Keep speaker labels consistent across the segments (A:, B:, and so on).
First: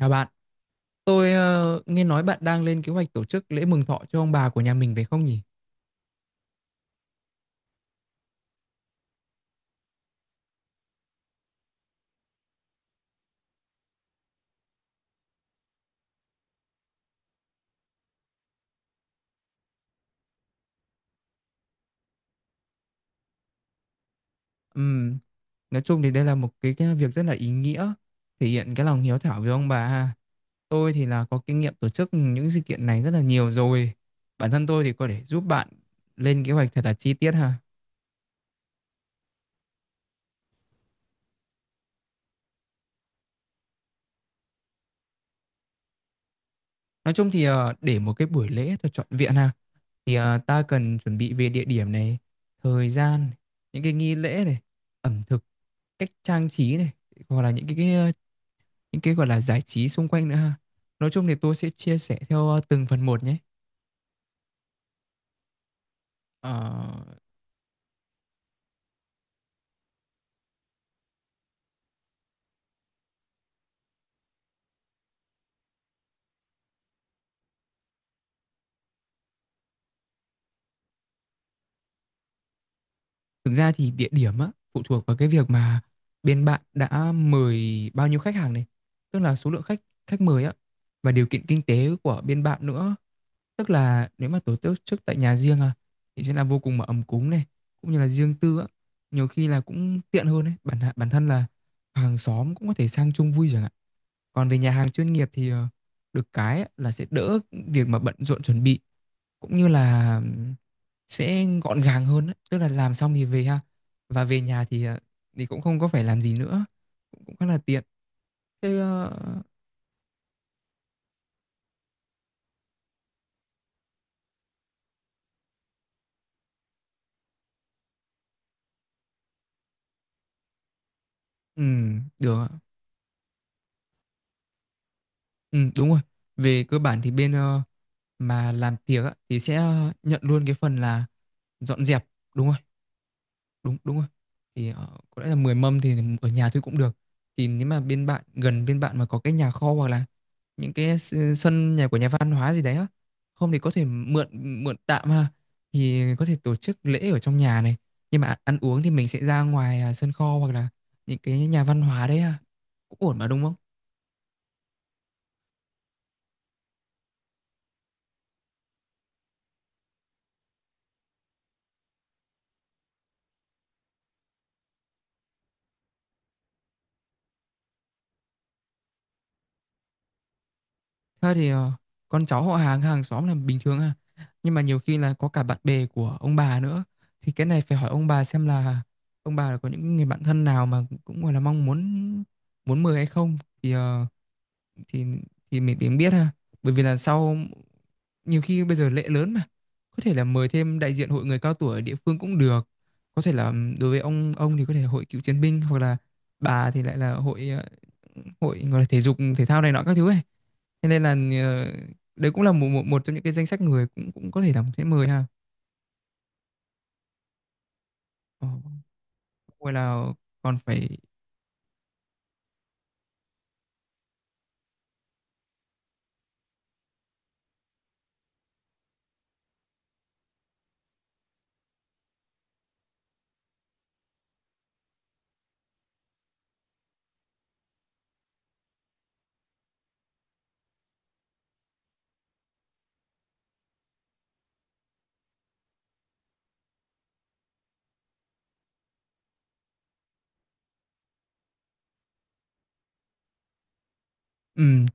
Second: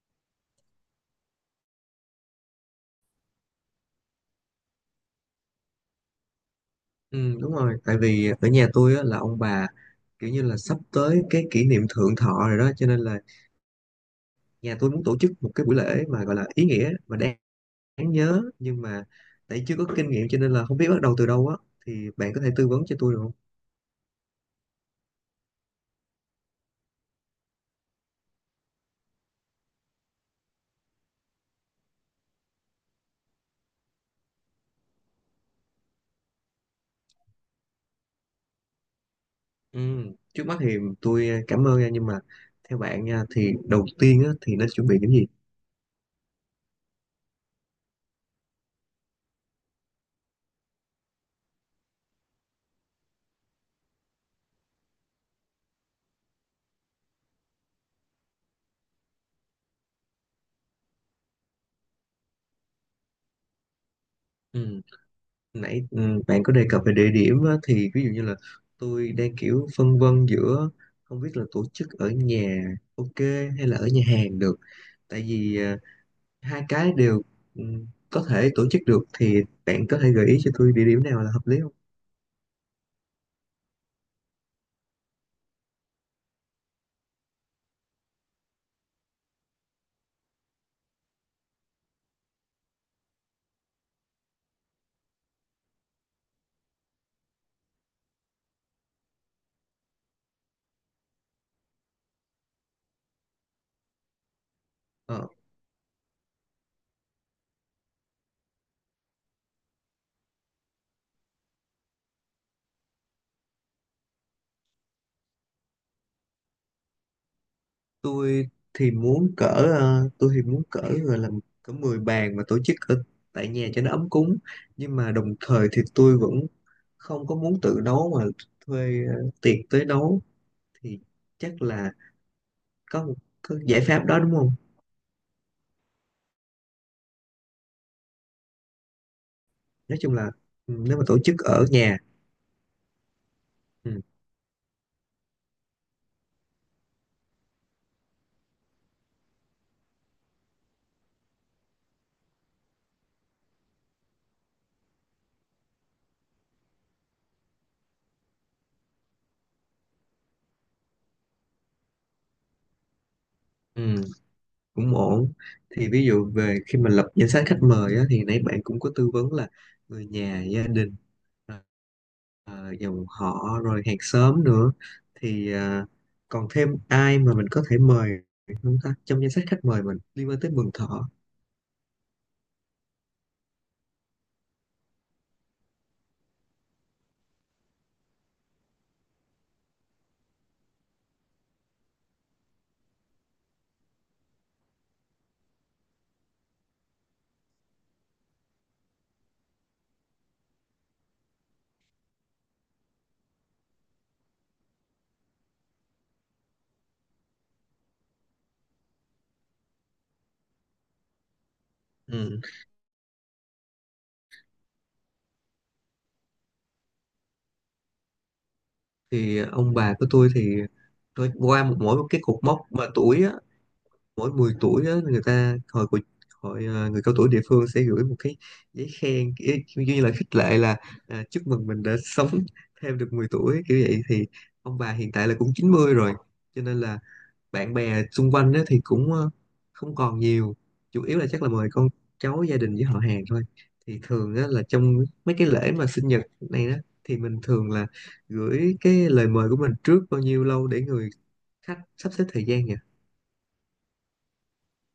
A: Chào bạn, tôi nghe nói bạn đang lên kế hoạch tổ chức lễ mừng thọ cho ông bà của nhà mình phải không nhỉ?
B: Ừ, đúng rồi, tại vì ở nhà tôi á, là ông bà kiểu như là sắp tới cái kỷ niệm thượng thọ rồi đó, cho nên là nhà tôi muốn tổ chức một cái buổi lễ mà gọi là ý nghĩa và đáng nhớ, nhưng mà tại chưa có kinh nghiệm cho nên là không biết bắt đầu từ đâu á, thì bạn có thể tư vấn cho tôi được không?
A: Ừm, nói chung thì đây là một cái việc rất là ý nghĩa, thể hiện cái lòng hiếu thảo với ông bà ha. Tôi thì là có kinh nghiệm tổ chức những sự kiện này rất là nhiều rồi. Bản thân tôi thì có thể giúp bạn lên kế hoạch thật là chi tiết ha.
B: Ừ, trước mắt thì tôi cảm ơn nha, nhưng mà theo bạn nha thì đầu tiên á, thì nên chuẩn bị những gì?
A: Nói chung thì để một cái buổi lễ thật trọn vẹn ha, thì ta cần chuẩn bị về địa điểm này, thời gian, những cái nghi lễ này, ẩm thực, cách trang trí này, hoặc là những cái gọi là giải trí xung quanh nữa ha. Nói chung thì tôi sẽ chia sẻ theo từng phần một nhé.
B: Ừ. Nãy bạn
A: Ờ,
B: có đề cập về địa điểm á, thì ví dụ như là tôi đang kiểu phân vân giữa không biết là tổ chức ở nhà, ok, hay là ở nhà hàng được, tại vì hai cái đều ừ, có thể tổ chức được, thì bạn có thể gợi ý cho tôi địa điểm nào là hợp lý không?
A: Thực ra thì địa điểm á, phụ thuộc vào cái việc mà bên bạn đã mời bao nhiêu khách hàng này, tức là số lượng khách khách mời á, và điều kiện kinh tế của bên bạn nữa. Tức là nếu mà tổ chức tại nhà riêng à, thì sẽ là vô cùng mà ấm cúng này, cũng như là riêng tư á, nhiều khi là cũng tiện hơn đấy. Bản bản thân là hàng xóm cũng có thể sang chung vui chẳng hạn. Còn về nhà hàng chuyên
B: Ờ,
A: nghiệp thì được cái là sẽ đỡ việc mà bận rộn chuẩn bị, cũng như là sẽ gọn gàng hơn á, tức là làm xong thì về ha. Và về nhà thì cũng không có phải làm gì nữa, cũng cũng khá là tiện.
B: tôi
A: Thế
B: thì muốn cỡ tôi thì muốn cỡ gọi là cỡ 10 bàn mà tổ chức ở tại nhà cho nó ấm cúng, nhưng mà đồng thời thì tôi vẫn không có muốn tự nấu mà thuê tiệc tới nấu, thì chắc là
A: được ạ.
B: có một có giải pháp đó đúng không?
A: Đúng rồi. Về cơ bản thì bên mà làm tiệc á, thì sẽ
B: Nói chung
A: nhận
B: là
A: luôn cái phần
B: nếu mà
A: là
B: tổ chức ở
A: dọn
B: nhà,
A: dẹp, đúng không? Đúng đúng
B: ừ,
A: rồi. Thì có lẽ là 10 mâm thì ở nhà thôi cũng được. Thì nếu mà bên bạn, gần bên bạn mà có cái nhà kho, hoặc là những cái sân nhà của nhà văn hóa gì đấy á, không thì có thể mượn mượn tạm ha, thì có thể tổ chức lễ ở trong nhà này, nhưng mà ăn uống thì mình sẽ ra ngoài à, sân kho, hoặc là những cái nhà văn hóa đấy ha, cũng ổn mà đúng không?
B: ừ, cũng ổn. Thì ví dụ về khi mà lập danh sách khách mời á, thì nãy bạn cũng có tư vấn là người nhà gia đình, ờ, dòng họ rồi hàng xóm nữa, thì còn thêm ai mà mình có thể mời không ta, trong danh sách khách mời mình liên quan tới Mừng Thọ?
A: Thật thì con cháu họ hàng hàng xóm là bình thường à. Nhưng mà nhiều khi là có cả bạn bè của ông bà nữa. Thì cái này phải hỏi ông bà xem là ông bà có những người bạn thân nào mà cũng gọi là mong muốn muốn mời hay không. Thì thì mình tìm biết ha, bởi vì là sau, nhiều khi bây giờ lễ lớn mà có thể là mời thêm đại diện hội người cao tuổi ở địa phương cũng được. Có thể là đối với ông thì có thể là hội cựu chiến binh, hoặc là bà thì lại là hội hội gọi là thể dục thể thao này nọ các thứ ấy, thế nên là ờ, đấy
B: Ừ.
A: cũng là một, một một trong những cái danh sách người cũng cũng có thể là sẽ mời ha. Ờ,
B: Thì
A: Hoặc
B: ông bà
A: là
B: của tôi thì
A: còn phải.
B: tôi qua mỗi một cái cột mốc mà tuổi á, mỗi 10 tuổi á, người ta hội à, người cao tuổi địa phương sẽ gửi một cái giấy khen kiểu kiểu như là khích lệ là, à, chúc mừng mình đã sống thêm được 10 tuổi kiểu vậy. Thì ông bà hiện tại là cũng 90 rồi, cho nên là bạn bè xung quanh á, thì cũng không còn nhiều, chủ yếu là chắc là mời con cháu gia đình với họ hàng thôi. Thì thường á, là trong mấy cái lễ mà sinh nhật này đó, thì mình thường là gửi cái lời mời của mình trước bao nhiêu lâu để người khách sắp xếp thời gian nhỉ?
A: Ừm,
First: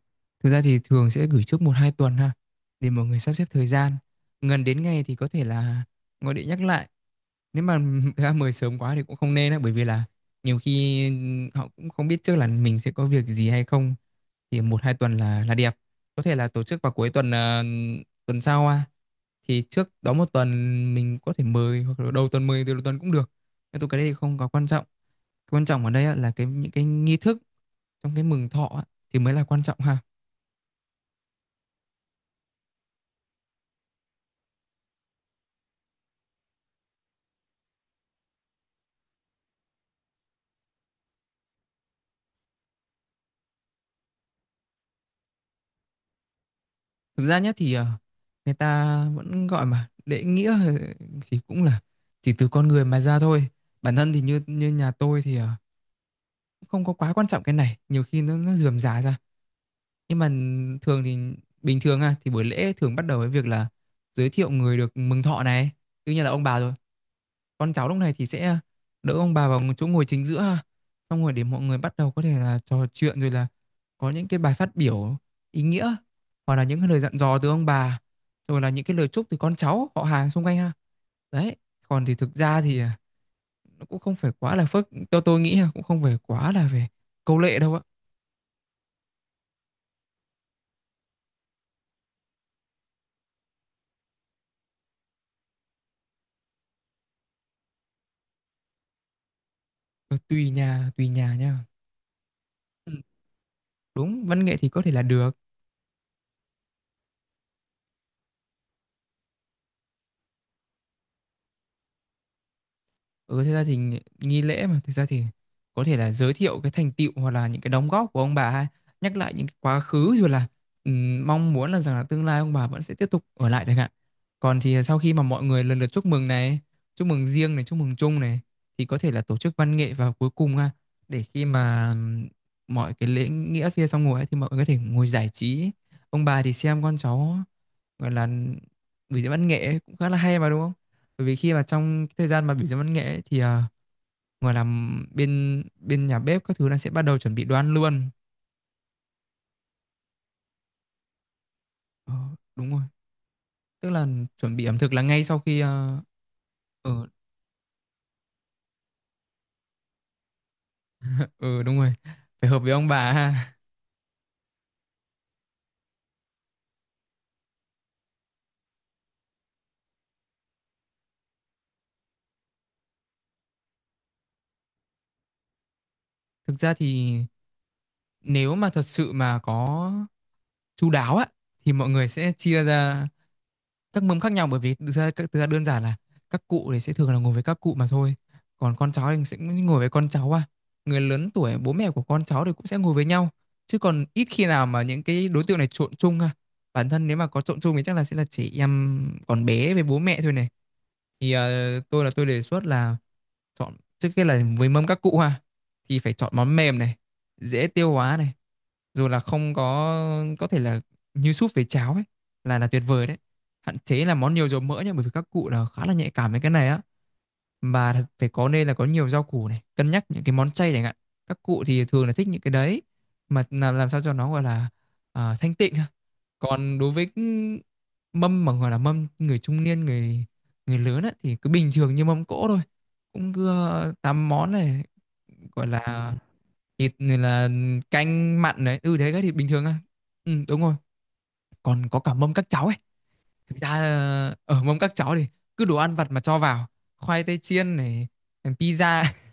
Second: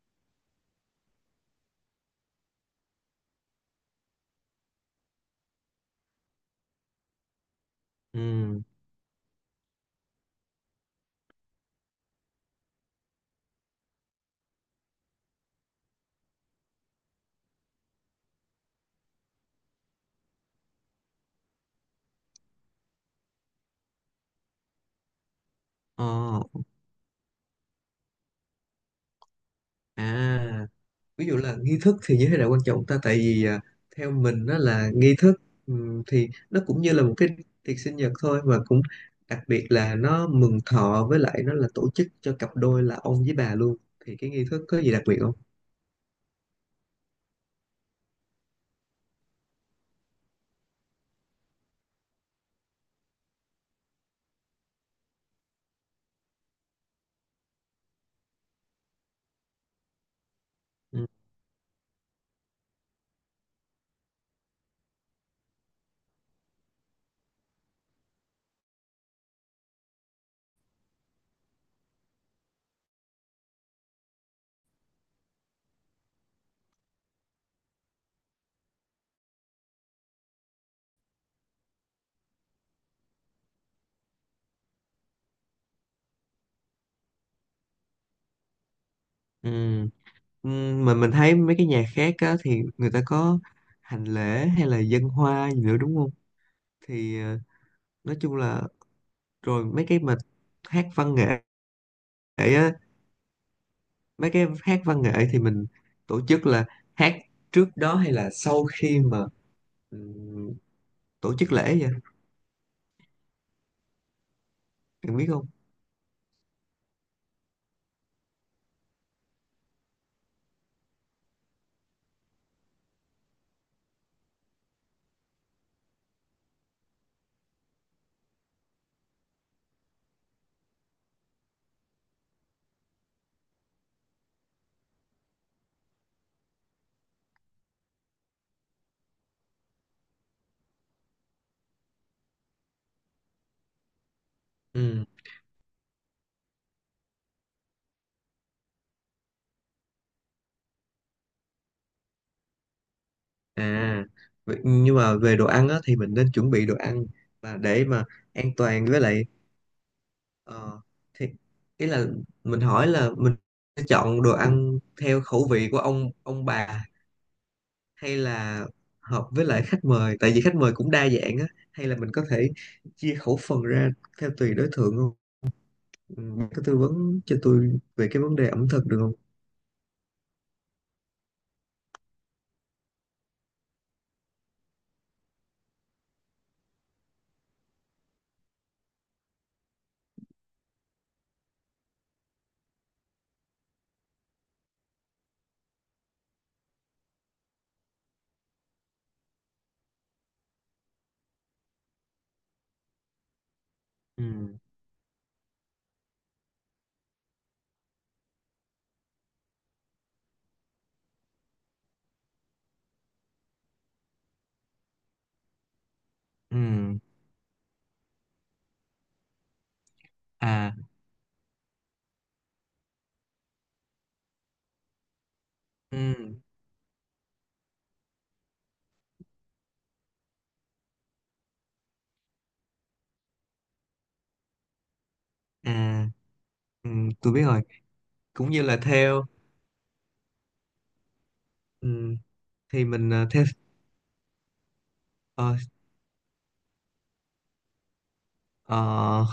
A: Thực ra thì thường sẽ gửi trước một hai tuần ha, để mọi người sắp xếp thời gian. Gần đến ngày thì có thể là gọi điện nhắc lại. Nếu mà ra mời
B: Ừ.
A: sớm quá thì cũng không nên á, bởi vì là nhiều khi họ cũng không biết trước là mình sẽ có việc gì hay không. Thì một hai tuần là đẹp. Có thể là tổ chức vào cuối tuần tuần sau à. Thì trước đó một tuần mình có thể mời, hoặc là đầu tuần, mời từ đầu tuần cũng được. Nhưng tôi cái đấy thì không có quan trọng. Quan trọng ở
B: Ờ.
A: đây á, là cái những cái nghi thức trong cái mừng thọ thì mới là quan trọng ha.
B: À, ví dụ là nghi thức thì như thế nào quan trọng ta? Tại vì à, theo mình nó là nghi thức, thì nó cũng như là một cái tiệc sinh nhật thôi, mà cũng đặc biệt là nó mừng thọ, với lại nó là tổ chức cho cặp đôi là ông với bà luôn. Thì cái nghi thức có gì đặc biệt không?
A: Thực ra nhé thì người ta vẫn gọi mà lễ nghĩa, thì cũng là chỉ từ con người mà ra thôi. Bản thân thì như như nhà tôi thì cũng không có quá quan trọng cái này, nhiều khi nó rườm rà ra. Nhưng mà thường
B: Ừ.
A: thì bình thường à, thì buổi lễ thường bắt đầu với việc là giới thiệu người được mừng thọ này, tự nhiên là ông bà rồi. Con cháu lúc này thì sẽ đỡ ông bà vào chỗ ngồi chính giữa ha. Xong rồi để mọi người bắt đầu, có thể là trò chuyện, rồi là có những cái bài phát biểu ý nghĩa, hoặc là những cái lời dặn dò từ ông bà, rồi là những cái lời chúc từ con cháu họ hàng xung quanh ha, đấy. Còn thì thực ra thì à, nó cũng không phải quá là phức, theo tôi nghĩ là cũng không phải quá là về câu lệ đâu ạ.
B: Ừ. Ừ, mà mình thấy mấy cái nhà khác á, thì người ta có hành lễ hay là dân hoa gì nữa đúng không? Thì nói chung là, rồi mấy cái
A: Ừ,
B: mà hát
A: tùy
B: văn nghệ
A: nhà nha.
B: á.
A: Ừ, đúng.
B: Mấy
A: Văn
B: cái
A: nghệ thì có
B: hát
A: thể là
B: văn nghệ
A: được.
B: thì mình tổ chức là hát trước đó hay là sau khi mà ừm, tổ chức lễ vậy,
A: Ừ, thực ra thì nghi nghi lễ mà, thực ra
B: em
A: thì
B: biết không?
A: có thể là giới thiệu cái thành tựu, hoặc là những cái đóng góp của ông bà, hay nhắc lại những cái quá khứ, rồi là mong muốn là rằng là tương lai ông bà vẫn sẽ tiếp tục ở lại chẳng hạn. Còn thì sau khi mà mọi người lần lượt chúc mừng này, chúc mừng riêng này, chúc mừng chung này, thì có thể là tổ chức văn nghệ vào cuối cùng ha, để khi mà mọi cái lễ nghĩa kia xong rồi ấy, thì mọi người có thể ngồi giải trí, ông bà thì xem con cháu gọi là biểu diễn văn nghệ ấy, cũng khá là hay mà đúng không? Bởi vì khi mà trong cái thời gian mà biểu diễn văn nghệ ấy, thì, gọi là,
B: Ừ,
A: bên bên nhà bếp các thứ là sẽ bắt đầu chuẩn bị đồ ăn luôn. Ờ, đúng rồi, tức là
B: à,
A: chuẩn bị ẩm thực
B: nhưng
A: là
B: mà
A: ngay
B: về
A: sau
B: đồ
A: khi,
B: ăn á thì
A: à,
B: mình nên chuẩn bị đồ
A: ờ
B: ăn và để mà an toàn với lại, ờ,
A: ừ,
B: thì
A: ừ, đúng
B: ý
A: rồi,
B: là
A: phải hợp
B: mình
A: với ông
B: hỏi là
A: bà
B: mình
A: ha.
B: sẽ chọn đồ ăn theo khẩu vị của ông bà, hay là hợp với lại khách mời, tại vì khách mời cũng đa dạng á, hay là mình có thể chia khẩu phần ra theo tùy đối tượng không? Ừ, bạn
A: Thực
B: có
A: ra
B: tư
A: thì
B: vấn cho tôi về cái vấn đề
A: nếu
B: ẩm
A: mà thật
B: thực được
A: sự
B: không?
A: mà có chu đáo á, thì mọi người sẽ chia ra các mâm khác nhau, bởi vì thực ra đơn giản là các cụ thì sẽ thường là ngồi với các cụ mà thôi, còn con cháu thì sẽ ngồi với con cháu à, người lớn tuổi, bố mẹ của con cháu thì cũng sẽ ngồi với nhau, chứ còn ít khi nào mà những cái đối tượng này trộn chung à, bản thân nếu mà có trộn chung thì chắc là sẽ là chị em, còn bé với bố mẹ thôi này. Thì tôi là tôi đề xuất là chọn trước
B: Ừ.
A: kia là với mâm các cụ ha. Thì phải chọn món mềm này, dễ tiêu hóa này, rồi là không có, có thể là như súp với cháo ấy là tuyệt vời đấy. Hạn chế là món nhiều dầu mỡ nhá, bởi vì các cụ là khá là nhạy cảm với cái
B: Ừ.
A: này á. Và phải có, nên là có nhiều rau củ này, cân nhắc những cái món chay
B: À.
A: chẳng hạn. Các cụ thì thường là thích những cái đấy, mà làm sao cho nó gọi là à, thanh tịnh ha.
B: Ừ.
A: Còn đối với cái mâm mà gọi là mâm người trung niên, người người lớn á, thì cứ bình thường như mâm cỗ thôi, cũng cứ tám món này, gọi
B: À.
A: là
B: Ừ.
A: thịt này,
B: Tôi biết
A: là
B: rồi.
A: canh
B: Cũng như
A: mặn
B: là
A: đấy, ừ, thế cái
B: theo.
A: thịt bình thường á. Ừ, đúng rồi, còn có cả
B: Ừ.
A: mâm các cháu ấy.
B: Thì mình theo
A: Thực ra ở mâm các cháu thì
B: ờ,
A: cứ đồ ăn vặt mà cho vào, khoai tây chiên này, pizza,
B: ờ,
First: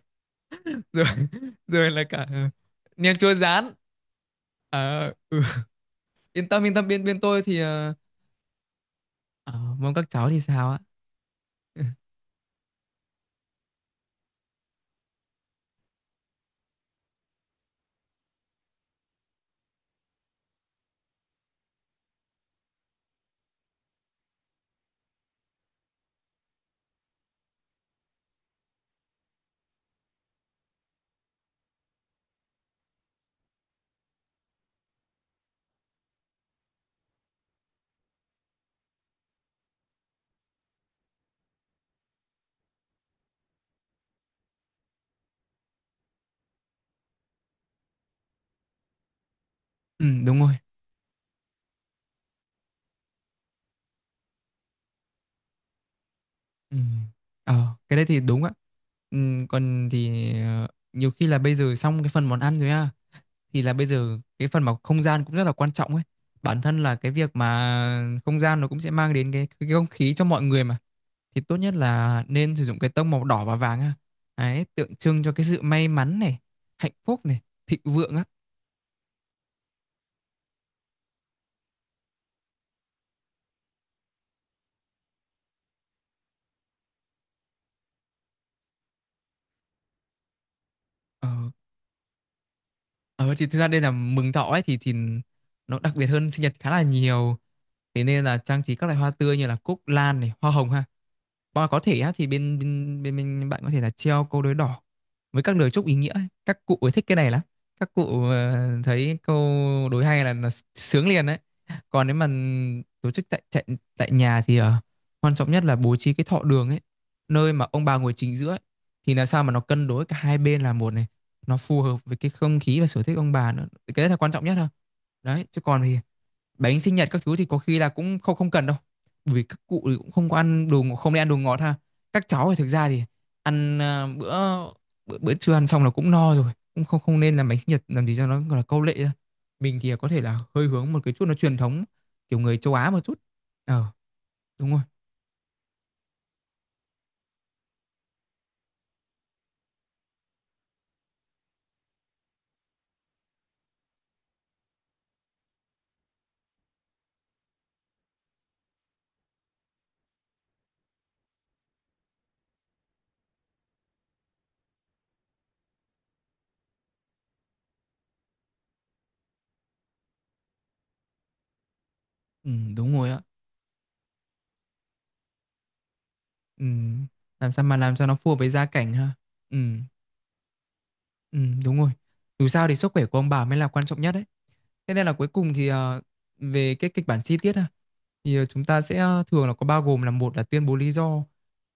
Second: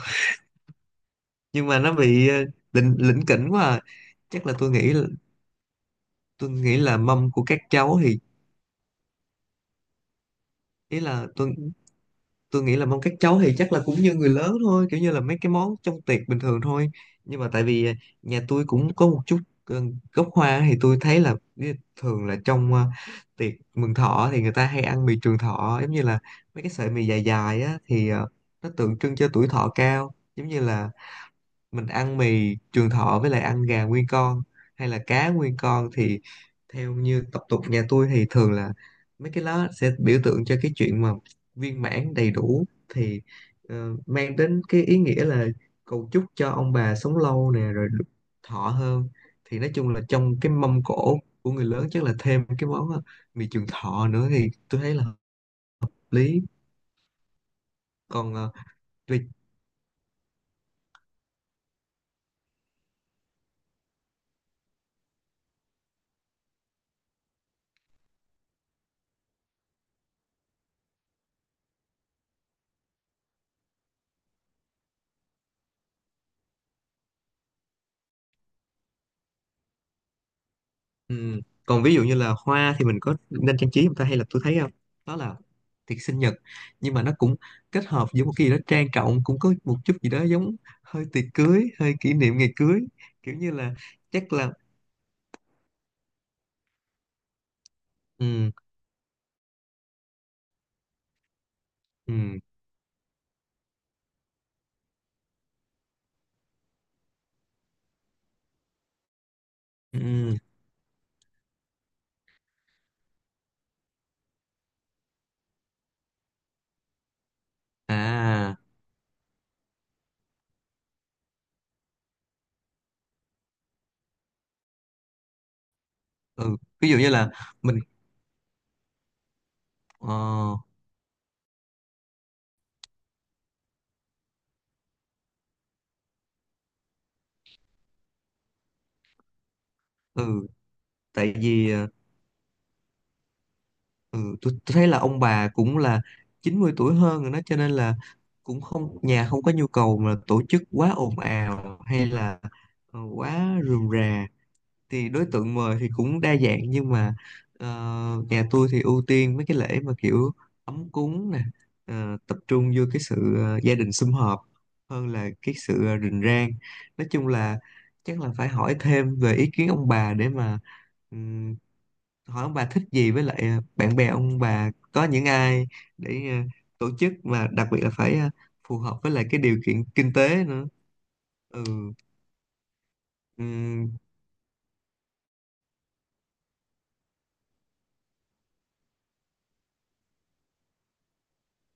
A: rồi
B: nhưng mà
A: rồi
B: nó
A: là cả
B: bị lỉnh
A: nem
B: lỉnh
A: chua
B: kỉnh quá
A: rán.
B: à. Chắc là tôi nghĩ là
A: Ờ, ừ. yên
B: tôi
A: tâm yên
B: nghĩ
A: tâm
B: là
A: bên bên
B: mâm
A: tôi
B: của
A: thì
B: các cháu thì,
A: ở mâm các cháu thì sao á.
B: ý là tôi tôi nghĩ là mong các cháu thì chắc là cũng như người lớn thôi, kiểu như là mấy cái món trong tiệc bình thường thôi. Nhưng mà tại vì à, nhà tôi cũng có một chút ờ, gốc Hoa, thì tôi thấy là thường là trong tiệc mừng thọ thì người ta hay ăn mì trường thọ, giống như là mấy cái sợi mì dài dài á, thì nó tượng trưng cho tuổi thọ cao. Giống như là mình ăn mì trường thọ với lại ăn gà nguyên con hay là cá nguyên con, thì theo như tập tục nhà tôi thì thường là mấy cái lá sẽ biểu tượng cho cái chuyện mà viên mãn đầy đủ, thì mang đến cái ý nghĩa là cầu chúc cho ông bà sống lâu nè, rồi được thọ hơn. Thì nói chung là
A: Ừ,
B: trong
A: đúng
B: cái
A: rồi,
B: mâm cỗ của người lớn chắc là thêm cái món mì trường thọ nữa, thì tôi thấy là hợp lý.
A: ừ. Ờ cái đấy thì
B: Còn
A: đúng á. Ừ,
B: về.
A: còn thì nhiều khi là bây giờ xong cái phần món ăn rồi á, thì là bây giờ cái phần mà không gian cũng rất là quan trọng ấy. Bản thân là cái việc mà không gian nó cũng sẽ mang đến cái không khí cho mọi người mà, thì tốt nhất là nên sử dụng cái tông màu đỏ và vàng ha. Đấy tượng trưng cho cái sự may mắn này, hạnh phúc này, thịnh vượng á.
B: Ừ. Còn ví dụ như là hoa thì mình có nên trang trí không ta, hay là tôi thấy không đó là tiệc sinh nhật, nhưng mà nó cũng kết hợp với một cái gì đó trang trọng, cũng có một chút gì đó giống hơi tiệc
A: ờ,
B: cưới, hơi kỷ niệm ngày cưới
A: ờ
B: kiểu
A: thì
B: như
A: thực ra
B: là
A: đây là mừng
B: chắc
A: thọ
B: là,
A: ấy thì nó đặc biệt hơn sinh nhật khá là nhiều, thế nên là
B: ừ,
A: trang trí các loại hoa tươi như là cúc lan này, hoa hồng ha. Và có thể á, thì
B: ừ,
A: bên bên bên bên bạn có thể là treo câu đối đỏ với các lời chúc ý nghĩa ấy. Các cụ ấy thích cái này lắm. Các cụ thấy câu đối hay là,
B: ừ,
A: là sướng liền đấy. Còn nếu mà tổ chức tại tại, tại nhà thì quan trọng nhất là bố trí cái thọ đường ấy, nơi mà ông bà ngồi chính giữa ấy,
B: à,
A: thì làm sao mà nó cân đối cả hai bên là một này, nó phù hợp với cái không khí và sở thích ông bà nữa. Cái đấy là quan trọng nhất thôi. Đấy, chứ còn thì
B: ừ,
A: bánh
B: ví
A: sinh
B: dụ
A: nhật
B: như
A: các
B: là
A: thứ thì có khi
B: mình
A: là cũng không không cần đâu, bởi vì các cụ thì cũng không có
B: ờ
A: ăn đồ ngọt- không nên ăn đồ ngọt ha. Các cháu thì thực ra thì ăn bữa bữa trưa ăn xong là cũng no rồi, cũng không không nên làm bánh sinh nhật làm gì cho nó gọi là câu lệ ra. Mình thì có thể là
B: ừ,
A: hơi hướng một cái chút
B: tại
A: nó truyền
B: vì
A: thống, kiểu người châu Á một chút. Ờ
B: Ừ, tôi
A: đúng rồi.
B: thấy là ông bà cũng là 90 tuổi hơn rồi đó, cho nên là cũng không, nhà không có nhu cầu mà tổ chức quá ồn ào hay là quá rườm rà. Thì đối tượng mời thì cũng đa dạng, nhưng mà ờ, nhà tôi thì ưu tiên mấy cái lễ mà kiểu ấm cúng nè, tập trung vô cái sự gia đình sum họp hơn là cái sự rình rang. Nói chung là chắc là phải hỏi thêm về ý kiến ông bà, để mà hỏi
A: Ừ,
B: ông bà thích
A: đúng rồi
B: gì
A: ạ.
B: với lại, bạn bè ông bà có những ai để
A: Ừ.
B: tổ chức, mà
A: Làm sao
B: đặc
A: mà
B: biệt là
A: làm cho nó
B: phải
A: phù hợp với gia
B: phù
A: cảnh
B: hợp với
A: ha.
B: lại cái
A: Ừ,
B: điều kiện kinh tế nữa.
A: ừ
B: Ừ.
A: đúng rồi. Dù sao thì sức khỏe của ông bà mới là quan
B: Ừm.
A: trọng nhất đấy. Thế nên là cuối cùng thì về cái kịch bản chi tiết ha, thì chúng ta sẽ thường là có bao gồm là một là tuyên bố lý do,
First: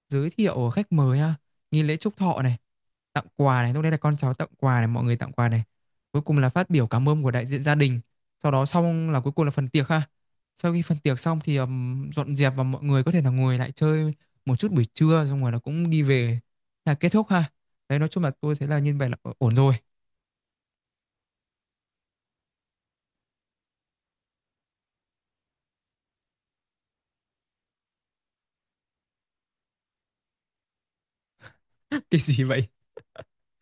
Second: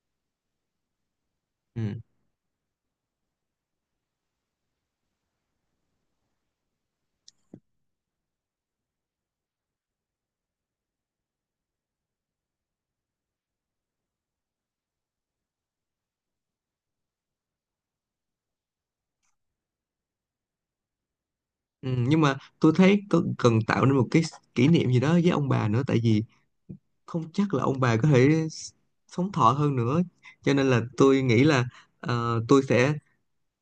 A: giới thiệu khách mời ha, nghi lễ
B: Ừm.
A: chúc thọ này, tặng quà này, lúc đấy là con cháu tặng quà này, mọi người tặng quà này. Cuối cùng là phát biểu cảm ơn của đại diện gia đình. Sau đó xong là cuối cùng là phần tiệc ha. Sau khi phần tiệc xong thì dọn dẹp và mọi người có thể là ngồi lại chơi một chút buổi trưa xong rồi là cũng đi về, là kết thúc ha. Đấy nói chung là tôi thấy là như vậy là ổn rồi.
B: Ừm, nhưng mà tôi thấy có cần tạo nên một cái kỷ niệm gì đó với ông bà nữa, tại vì không chắc là ông bà có thể sống thọ hơn nữa, cho nên là tôi nghĩ là,
A: Cái
B: ờ,
A: gì
B: tôi
A: vậy?
B: sẽ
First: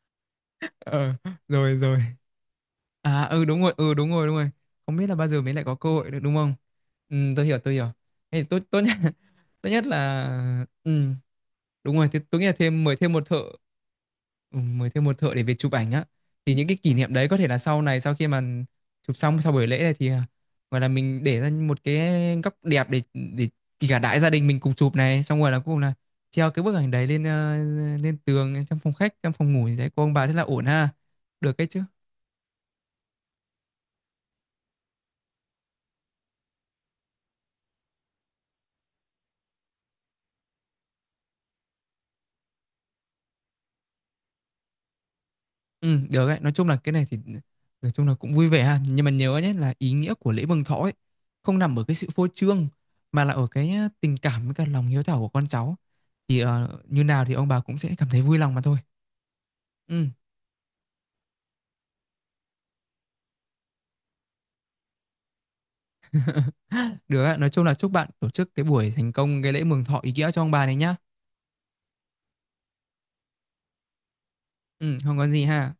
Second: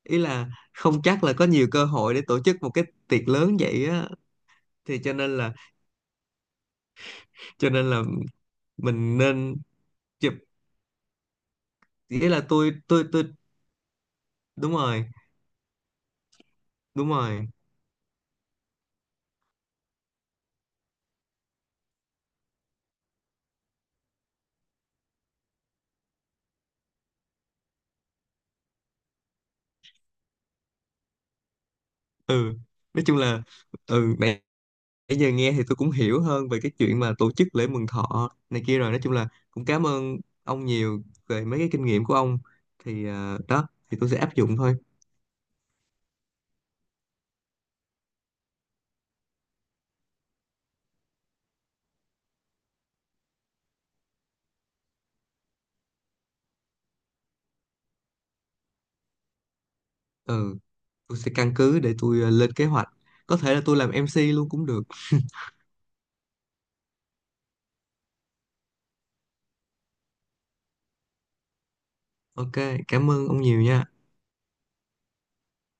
B: ý là không
A: Ờ,
B: chắc là có nhiều
A: rồi
B: cơ
A: rồi.
B: hội để tổ chức một cái
A: À
B: tiệc lớn vậy
A: ừ đúng
B: á,
A: rồi, đúng rồi. Không
B: thì
A: biết
B: cho
A: là bao
B: nên
A: giờ
B: là,
A: mới lại có cơ hội được đúng không? Ừ, tôi hiểu,
B: cho
A: tôi hiểu.
B: nên là
A: Thế thì tốt tốt nhất
B: mình nên
A: tốt nhất
B: chụp.
A: là ừ, đúng rồi, tôi,
B: Nghĩa
A: tôi
B: là
A: nghĩ là
B: tôi
A: thêm mời
B: tôi
A: thêm
B: tôi
A: một thợ. Ừ,
B: đúng
A: mời thêm
B: rồi.
A: một thợ để về chụp ảnh á, thì những cái kỷ
B: Đúng
A: niệm đấy có thể
B: rồi.
A: là sau này, sau khi mà chụp xong sau buổi lễ này thì à, gọi là mình để ra một cái góc đẹp để để kể cả đại gia đình mình cùng chụp này xong rồi là cuối cùng là treo cái bức ảnh đấy lên lên tường trong phòng khách, trong phòng ngủ gì đấy của ông bà, thế là ổn ha, được cái chứ.
B: Ừ, nói chung là, ừ, nãy nãy giờ nghe thì tôi cũng hiểu hơn về cái chuyện mà tổ chức lễ mừng thọ này kia rồi. Nói chung là cũng cảm ơn ông nhiều về mấy cái kinh nghiệm của ông, thì đó thì tôi sẽ áp dụng thôi.
A: Ừ, được đấy. Nói chung là cái này thì nói chung là cũng vui vẻ ha. Nhưng mà nhớ nhé là ý nghĩa của lễ mừng thọ ấy không nằm ở cái sự phô trương mà là ở cái tình cảm với cả lòng hiếu thảo của con cháu. Thì như nào thì ông bà cũng sẽ cảm thấy vui lòng mà thôi. Ừ,
B: Ừ, tôi sẽ căn cứ để tôi lên kế hoạch. Có thể là tôi làm MC luôn cũng được.
A: được ạ. Nói chung là chúc bạn tổ chức cái buổi thành công cái lễ mừng thọ ý nghĩa cho ông bà này nhá.
B: Ok, cảm ơn ông nhiều nha.
A: Ừ, không có gì ha.